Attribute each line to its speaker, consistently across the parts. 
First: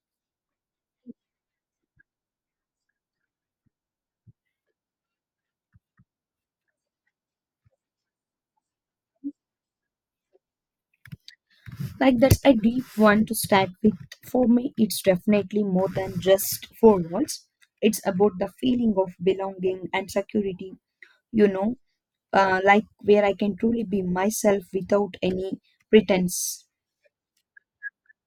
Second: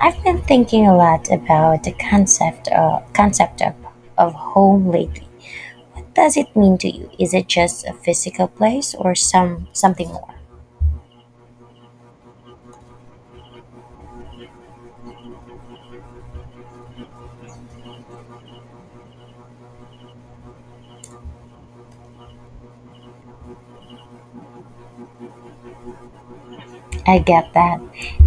Speaker 1: I've been thinking a lot about the concept of home lately. What does it mean to you? Is it just a physical place or something more?
Speaker 2: Like that's a deep one to start with. For me, it's definitely more than just four walls. It's about the feeling of belonging and security, you know, like where I can truly be myself without any pretense.
Speaker 1: I get that.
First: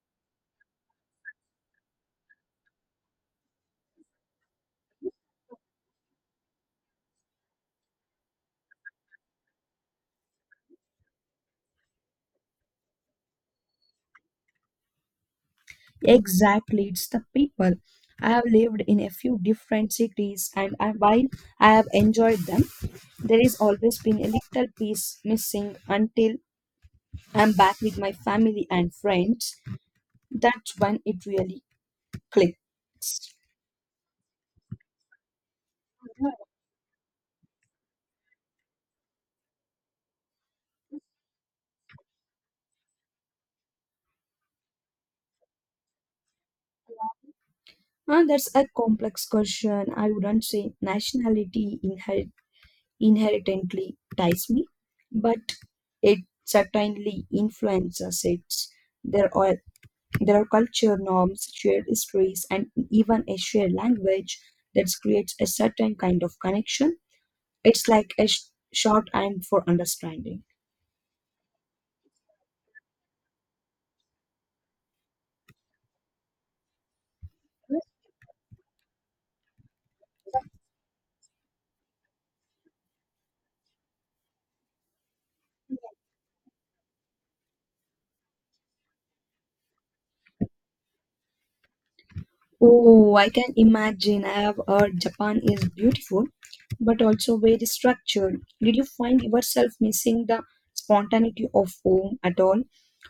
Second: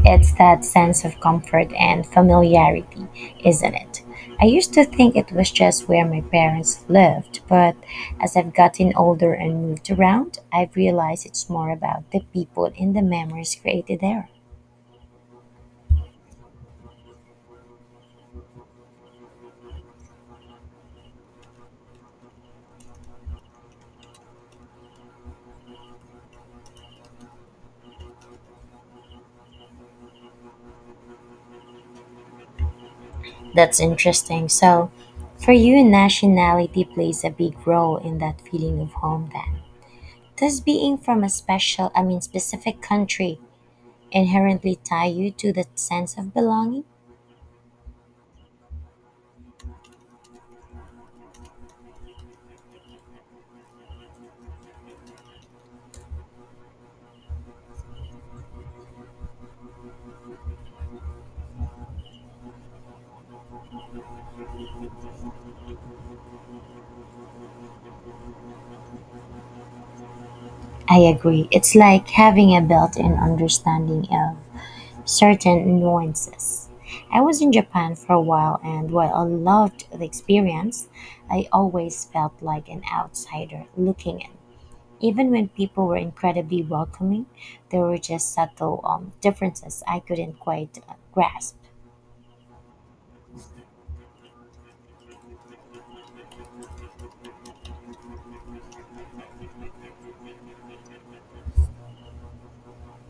Speaker 1: It's that sense of comfort and familiarity, isn't it? I used to think it was just where my parents lived, but as I've gotten older and moved around, I've realized it's more about the people and the memories created there.
Speaker 2: Exactly, it's the people. I have lived in a few different cities, and I, while I have enjoyed them, there is always been a little piece missing until I'm back with my family and friends. That's when it really cliques.
Speaker 1: That's interesting. So, for you, nationality plays a big role in that feeling of home then. Does being from a specific country inherently tie you to that sense of belonging?
Speaker 2: And that's a complex question. I wouldn't say inherently ties me, but it certainly influences it. There are there are culture norms, shared histories, and even a shared language that creates a certain kind of connection. It's like a shorthand for understanding.
Speaker 1: I agree. It's like having a built in understanding of certain nuances. I was in Japan for a while, and while I loved the experience, I always felt like an outsider looking in. Even when people were incredibly welcoming, there were just subtle differences I couldn't quite grasp.
Speaker 2: Oh, I can imagine. I have heard Japan is beautiful, but also very structured. Did you find yourself missing the spontaneity of home at all,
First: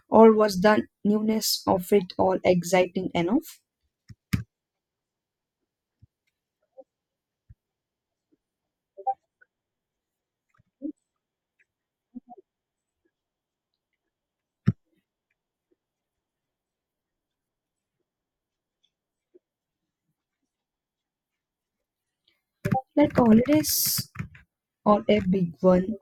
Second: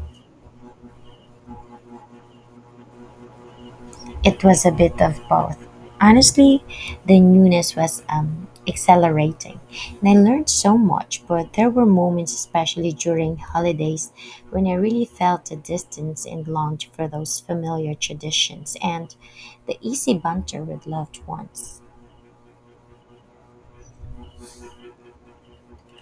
Speaker 2: or was the newness of it all exciting enough?
Speaker 1: It was a bit of both. Honestly, the newness was accelerating, and I learned so much, but there were moments, especially during holidays, when I really felt the distance and longed for those familiar traditions and the easy banter with loved ones.
Speaker 2: Like holidays or a big one,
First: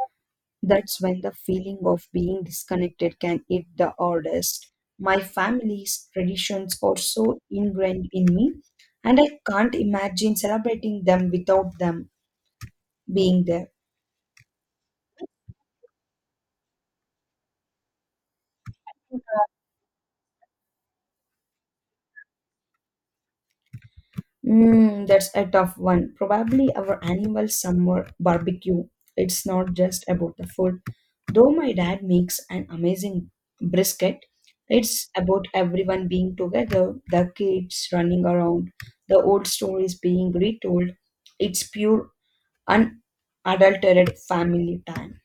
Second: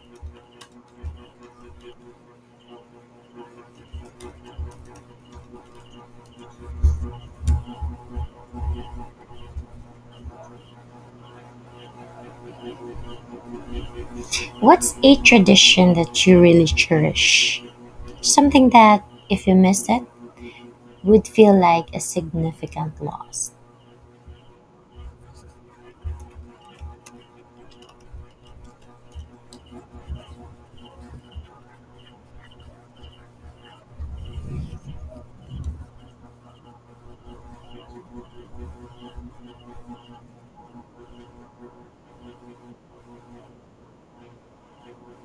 Speaker 2: that's when the feeling of being disconnected can hit the hardest. My family's traditions are so ingrained in me, and I can't imagine celebrating them without them being there.
Speaker 1: What's a tradition that you really cherish? Something that, if you missed it, would feel like a significant loss.
Speaker 2: Mm, that's a tough one. Probably our annual summer barbecue. It's not just about the food. Though my dad makes an amazing brisket, it's about everyone being together, the kids running around, the old stories being retold. It's pure, unadulterated family time.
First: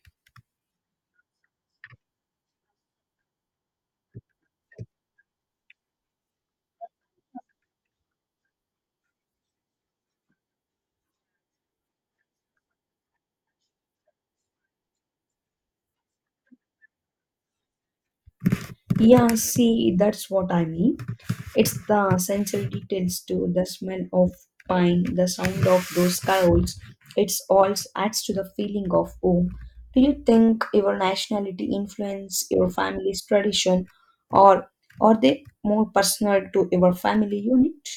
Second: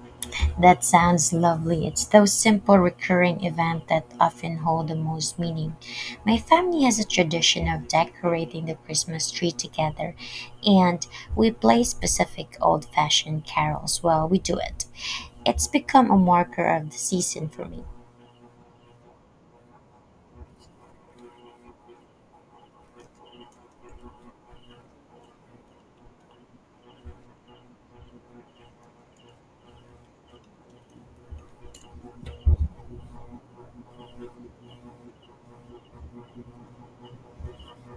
Speaker 1: That sounds lovely. It's those simple recurring events that often hold the most meaning. My family has a tradition of decorating the Christmas tree together, and we play specific old fashioned carols while we do it. It's become a marker of the season for me.
Speaker 2: Yeah, see, that's what I mean. It's the sensory details to the smell of pine, the sound of those cows. It's all adds to the feeling of home. Do you think your nationality influence your family's tradition, or are they more personal to your family unit?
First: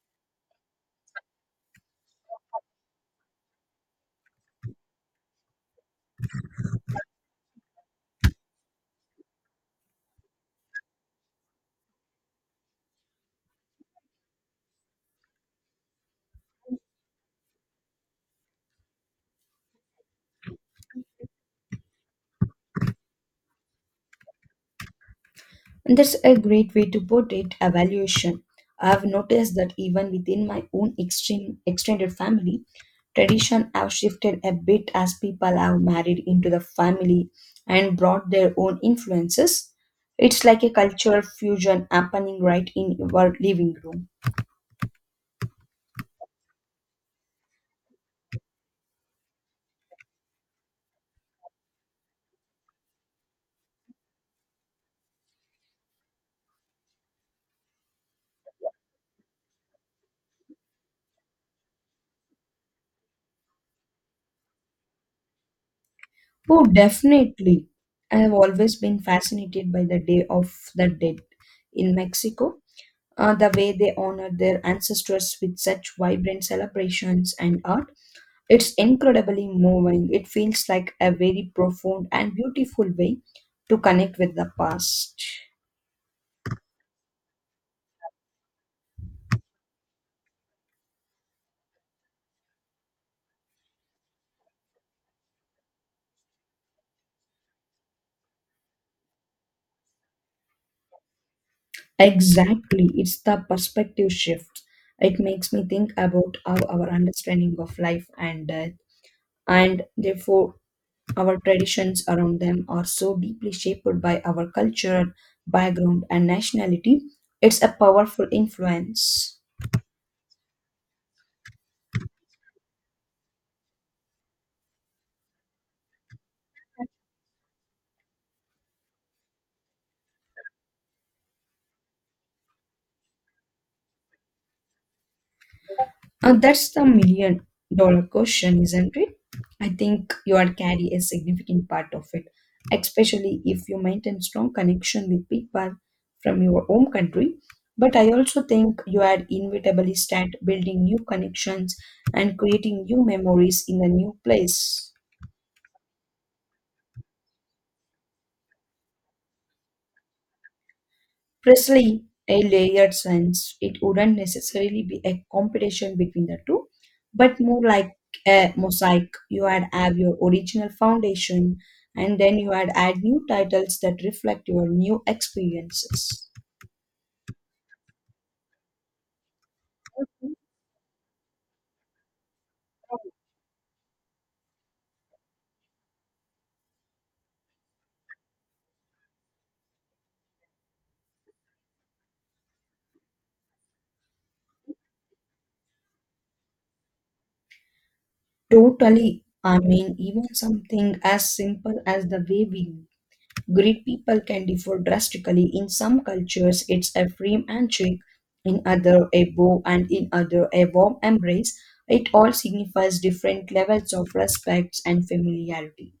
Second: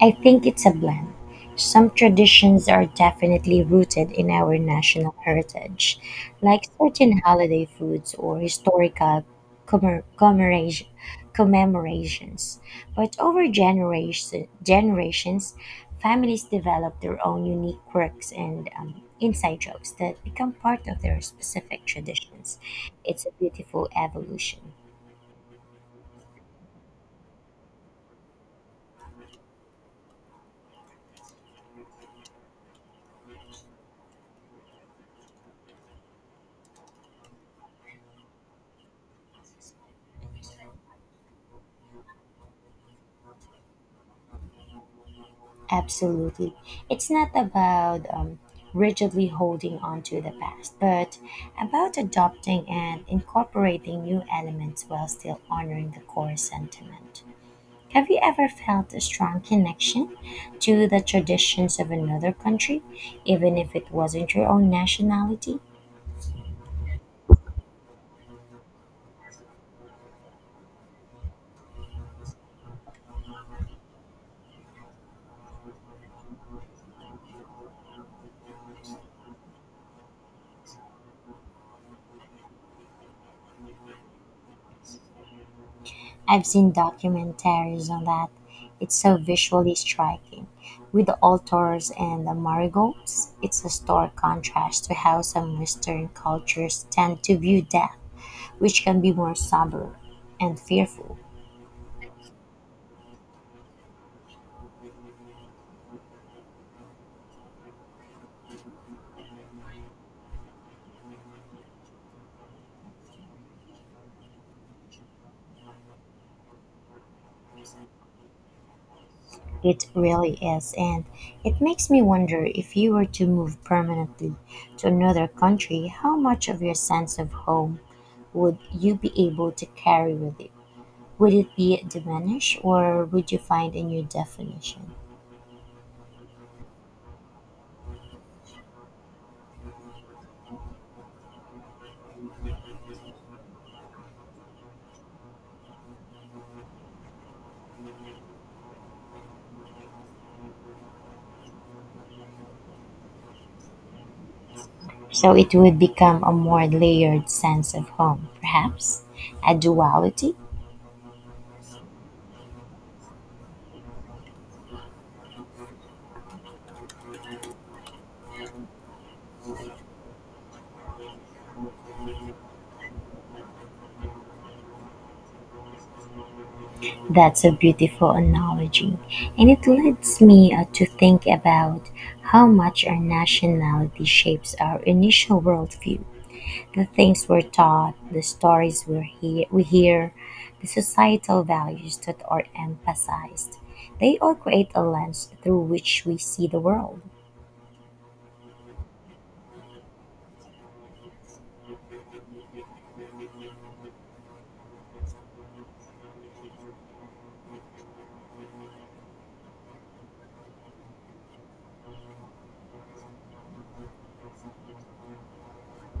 Speaker 1: I think it's a blend. Some traditions are definitely rooted in our national heritage, like certain holiday foods or historical commemor- commemoration- commemorations. But over generations, families develop their own unique quirks and inside jokes that become part of their specific traditions. It's a beautiful evolution.
Speaker 2: And that's a great way to put it, evaluation. I've noticed that even within my own extended family, tradition have shifted a bit as people have married into the family and brought their own influences. It's like a cultural fusion happening right in your living room.
Speaker 1: Absolutely. It's not about rigidly holding on to the past, but about adopting and incorporating new elements while still honoring the core sentiment. Have you ever felt a strong connection to the traditions of another country, even if it wasn't your own nationality?
Speaker 2: Oh, definitely. I have always been fascinated by the Day of the Dead in Mexico, the way they honor their ancestors with such vibrant celebrations and art. It's incredibly moving. It feels like a very profound and beautiful way to connect with the past.
Speaker 1: I've seen documentaries on that. It's so visually striking. With the altars and the marigolds, it's a stark contrast to how some Western cultures tend to view death, which can be more somber and fearful.
Speaker 2: Exactly, it's the perspective shift. It makes me think about how our understanding of life and death, and therefore our traditions around them, are so deeply shaped by our culture, background, and nationality. It's a powerful influence.
Speaker 1: It really is, and it makes me wonder if you were to move permanently to another country, how much of your sense of home would you be able to carry with you? Would it be diminished or would you find a new definition?
Speaker 2: That's the million dollar question, isn't it? I think you are carry a significant part of it, especially if you maintain strong connection with people from your home country. But I also think you are inevitably start building new connections and creating new memories in a new place.
Speaker 1: So it would become a more layered sense of home, perhaps a duality.
Speaker 2: Presley, a layered sense, it wouldn't necessarily be a competition between the two, but more like a mosaic. You had have your original foundation, and then you had add new titles that reflect your new experiences.
Speaker 1: That's a beautiful analogy. And it leads me to think about how much our nationality shapes our initial worldview. The things we're taught, the stories we hear, the societal values that are emphasized. They all create a lens through which we see the world.
Speaker 2: Totally. I mean, even something as simple as the way we Greed people can differ drastically. In some cultures, it's a firm handshake, in other a bow, and in other a warm embrace. It all signifies different levels of respect and familiarity.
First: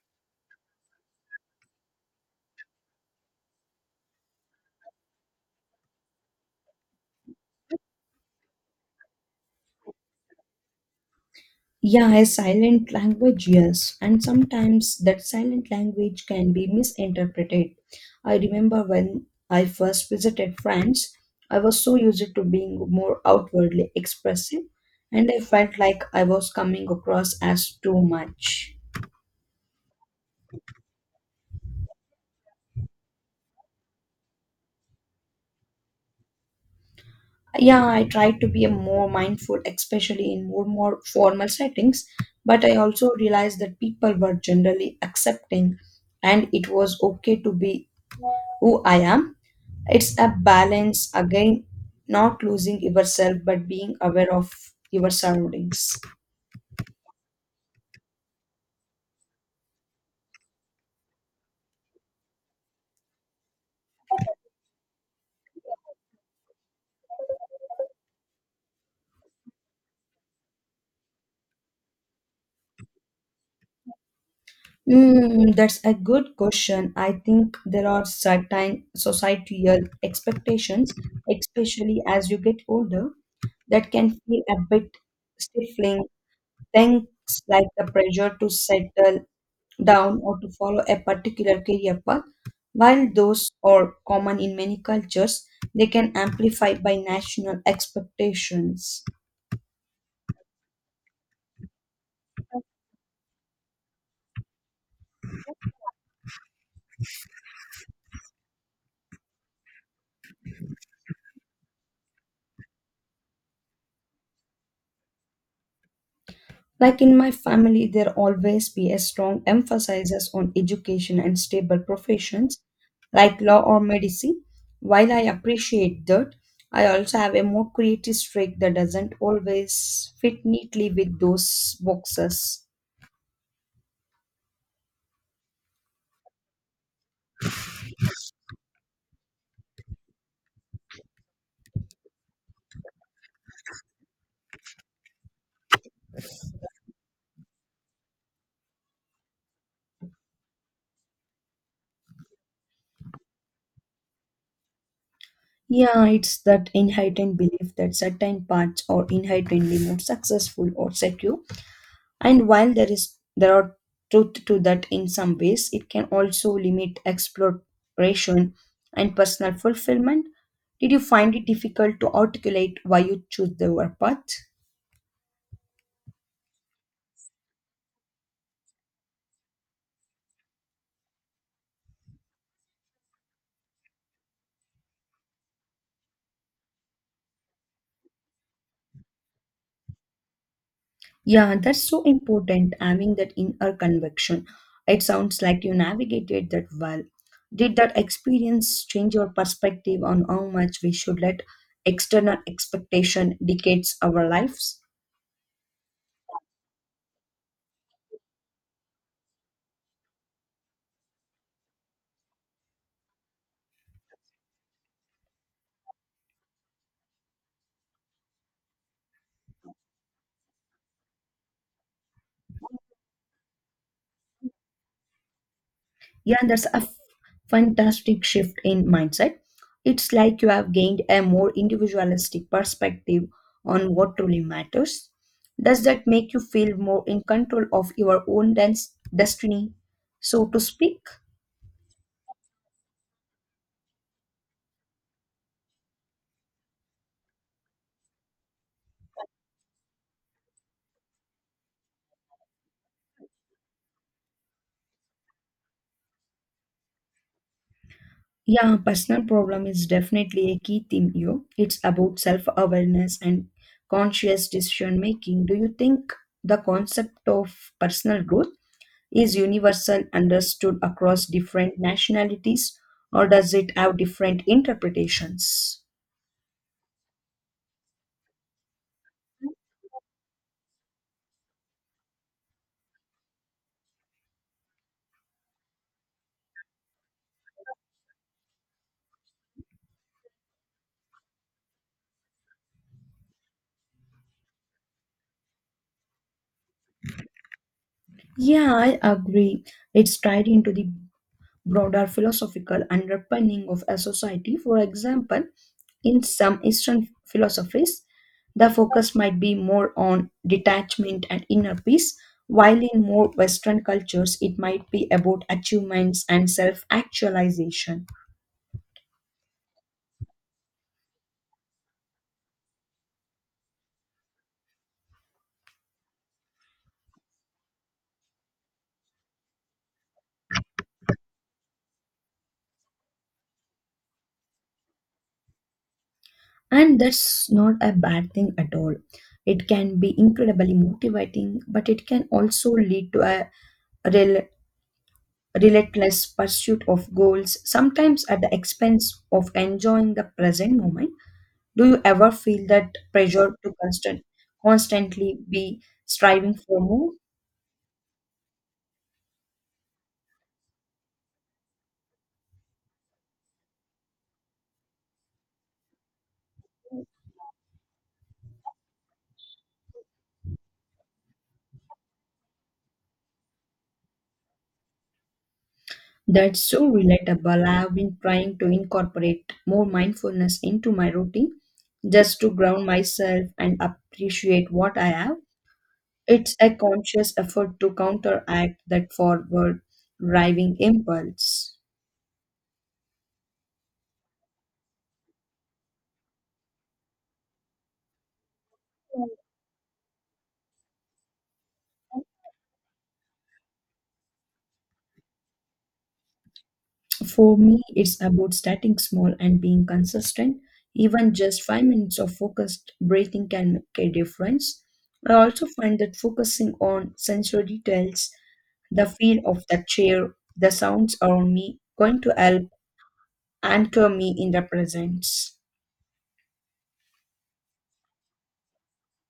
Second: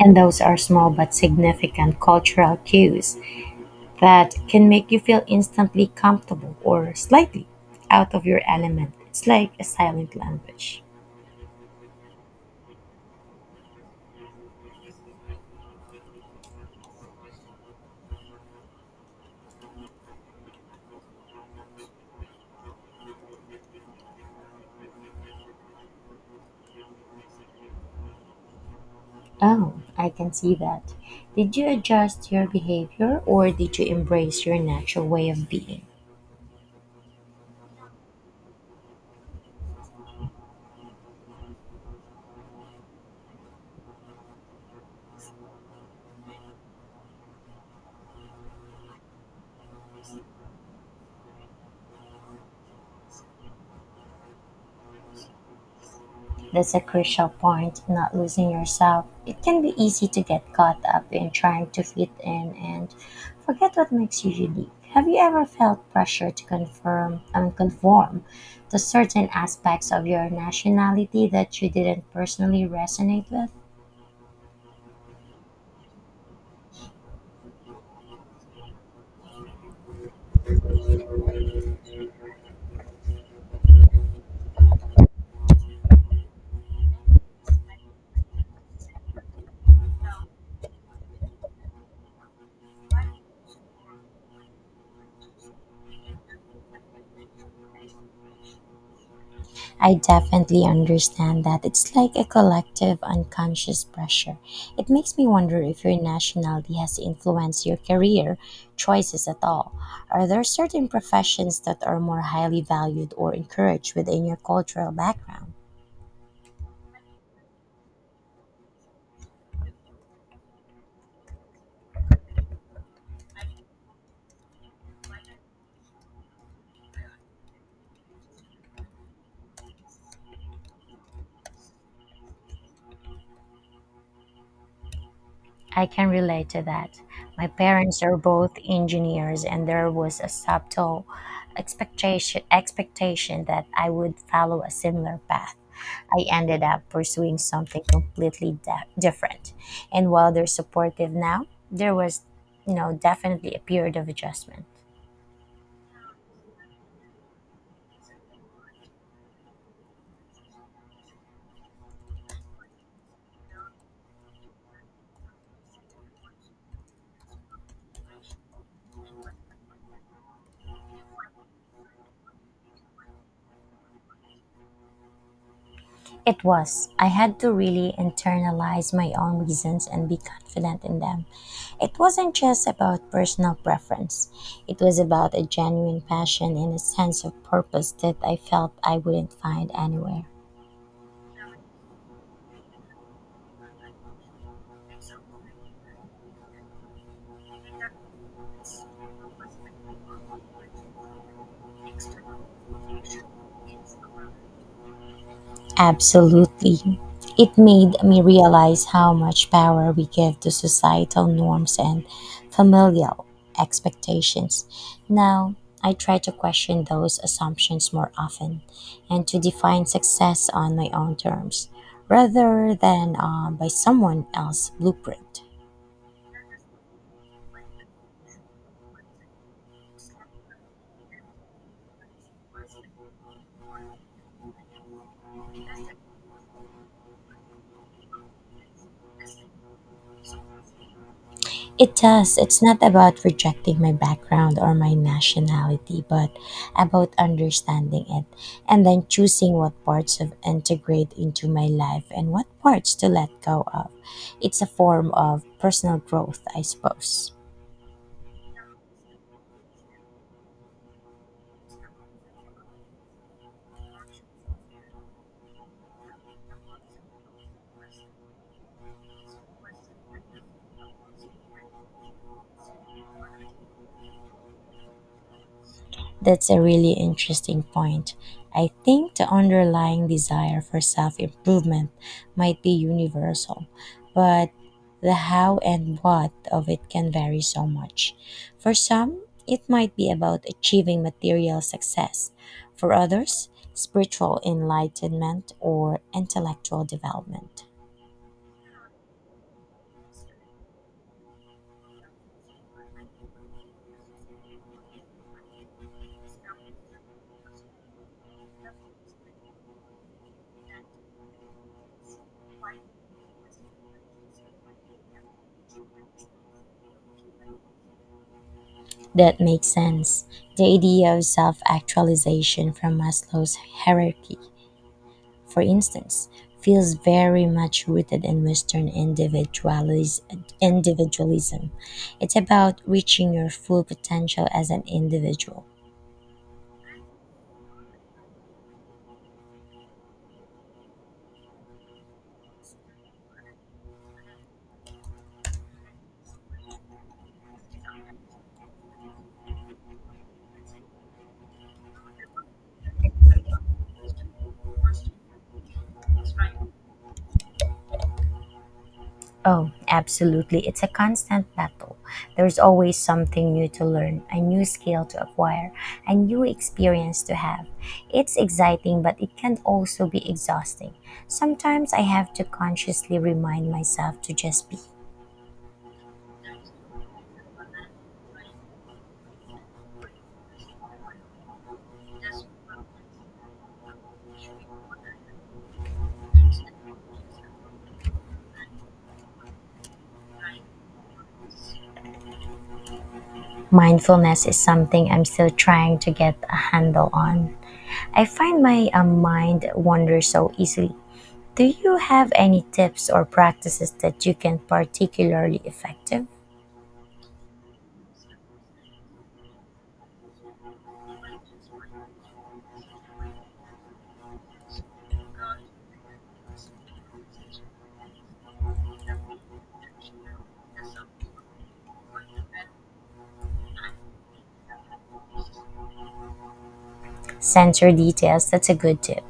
Speaker 1: And those are small but significant cultural cues that can make you feel instantly comfortable or slightly out of your element. It's like a silent language.
Speaker 2: Yeah, a silent language, yes. And sometimes that silent language can be misinterpreted. I remember when I first visited France, I was so used to being more outwardly expressive, and I felt like I was coming across as too much.
Speaker 1: Oh, I can see that. Did you adjust your behavior or did you embrace your natural way of being?
Speaker 2: Yeah, I try to be a more mindful, especially in more formal settings, but I also realized that people were generally accepting and it was okay to be who I am. It's a balance again, not losing yourself but being aware of your surroundings.
Speaker 1: That's a crucial point, not losing yourself. It can be easy to get caught up in trying to fit in and forget what makes you unique. Have you ever felt pressure to confirm and conform to certain aspects of your nationality that you didn't personally resonate with?
Speaker 2: Mm, that's a good question. I think there are certain societal expectations, especially as you get older, that can feel a bit stifling. Things like the pressure to settle down or to follow a particular career path, while those are common in many cultures, they can amplify by national expectations.
Speaker 1: I definitely understand that. It's like a collective unconscious pressure. It makes me wonder if your nationality has influenced your career choices at all. Are there certain professions that are more highly valued or encouraged within your cultural background?
Speaker 2: Like in my family, there always be a strong emphasis on education and stable professions like law or medicine. While I appreciate that, I also have a more creative streak that doesn't always fit neatly with those boxes.
Speaker 1: I can relate to that. My parents are both engineers, and there was a subtle expectation that I would follow a similar path. I ended up pursuing something completely different. And while they're supportive now, there was, definitely a period of adjustment.
Speaker 2: Yeah, it's that inherent belief that certain paths are inherently more successful or secure. And while there are truth to that in some ways, it can also limit exploration and personal fulfillment. Did you find it difficult to articulate why you choose the work path?
Speaker 1: It was. I had to really internalize my own reasons and be confident in them. It wasn't just about personal preference, it was about a genuine passion and a sense of purpose that I felt I wouldn't find anywhere.
Speaker 2: Yeah, that's so important, having that inner conviction. It sounds like you navigated that well. Did that experience change your perspective on how much we should let external expectation dictates our lives?
Speaker 1: Absolutely. It made me realize how much power we give to societal norms and familial expectations. Now, I try to question those assumptions more often and to define success on my own terms rather than by someone else's blueprint.
Speaker 2: Yeah, that's a fantastic shift in mindset. It's like you have gained a more individualistic perspective on what truly matters. Does that make you feel more in control of your own destiny, so to speak?
Speaker 1: It does. It's not about rejecting my background or my nationality, but about understanding it and then choosing what parts to integrate into my life and what parts to let go of. It's a form of personal growth, I suppose.
Speaker 2: Yeah, personal problem is definitely a key theme here. It's about self awareness and conscious decision making. Do you think the concept of personal growth is universal understood across different nationalities or does it have different interpretations?
Speaker 1: That's a really interesting point. I think the underlying desire for self improvement might be universal, but the how and what of it can vary so much. For some, it might be about achieving material success. For others, spiritual enlightenment or intellectual development.
Speaker 2: Yeah, I agree. It's tied into the broader philosophical underpinning of a society. For example, in some Eastern philosophies, the focus might be more on detachment and inner peace, while in more Western cultures, it might be about achievements and self actualization.
Speaker 1: That makes sense. The idea of self actualization from Maslow's hierarchy, for instance, feels very much rooted in Western individualism. It's about reaching your full potential as an individual.
Speaker 2: And that's not a bad thing at all. It can be incredibly motivating, but it can also lead to a rel- relentless pursuit of goals, sometimes at the expense of enjoying the present moment. Do you ever feel that pressure to constantly be striving for more?
Speaker 1: Oh, absolutely. It's a constant battle. There's always something new to learn, a new skill to acquire, a new experience to have. It's exciting, but it can also be exhausting. Sometimes I have to consciously remind myself to just be.
Speaker 2: That's so relatable. I have been trying to incorporate more mindfulness into my routine just to ground myself and appreciate what I have. It's a conscious effort to counteract that forward driving impulse.
Speaker 1: Mindfulness is something I'm still trying to get a handle on. I find my mind wanders so easily. Do you have any tips or practices that you can particularly effective?
Speaker 2: For me, it's about starting small and being consistent. Even just 5 minutes of focused breathing can make a difference. I also find that focusing on sensory details, the feel of the chair, the sounds around me, going to help anchor me in the presence.
Speaker 1: Censor details, that's a good tip.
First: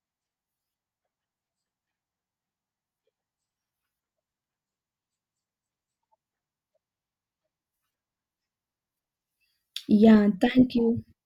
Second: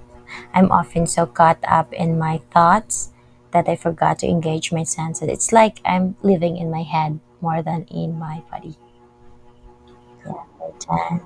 Speaker 1: I'm often so caught up in my thoughts that I forgot to engage my senses. It's like I'm living in my head more than in my body.
Speaker 2: Yeah, thank you.
Speaker 1: Uh,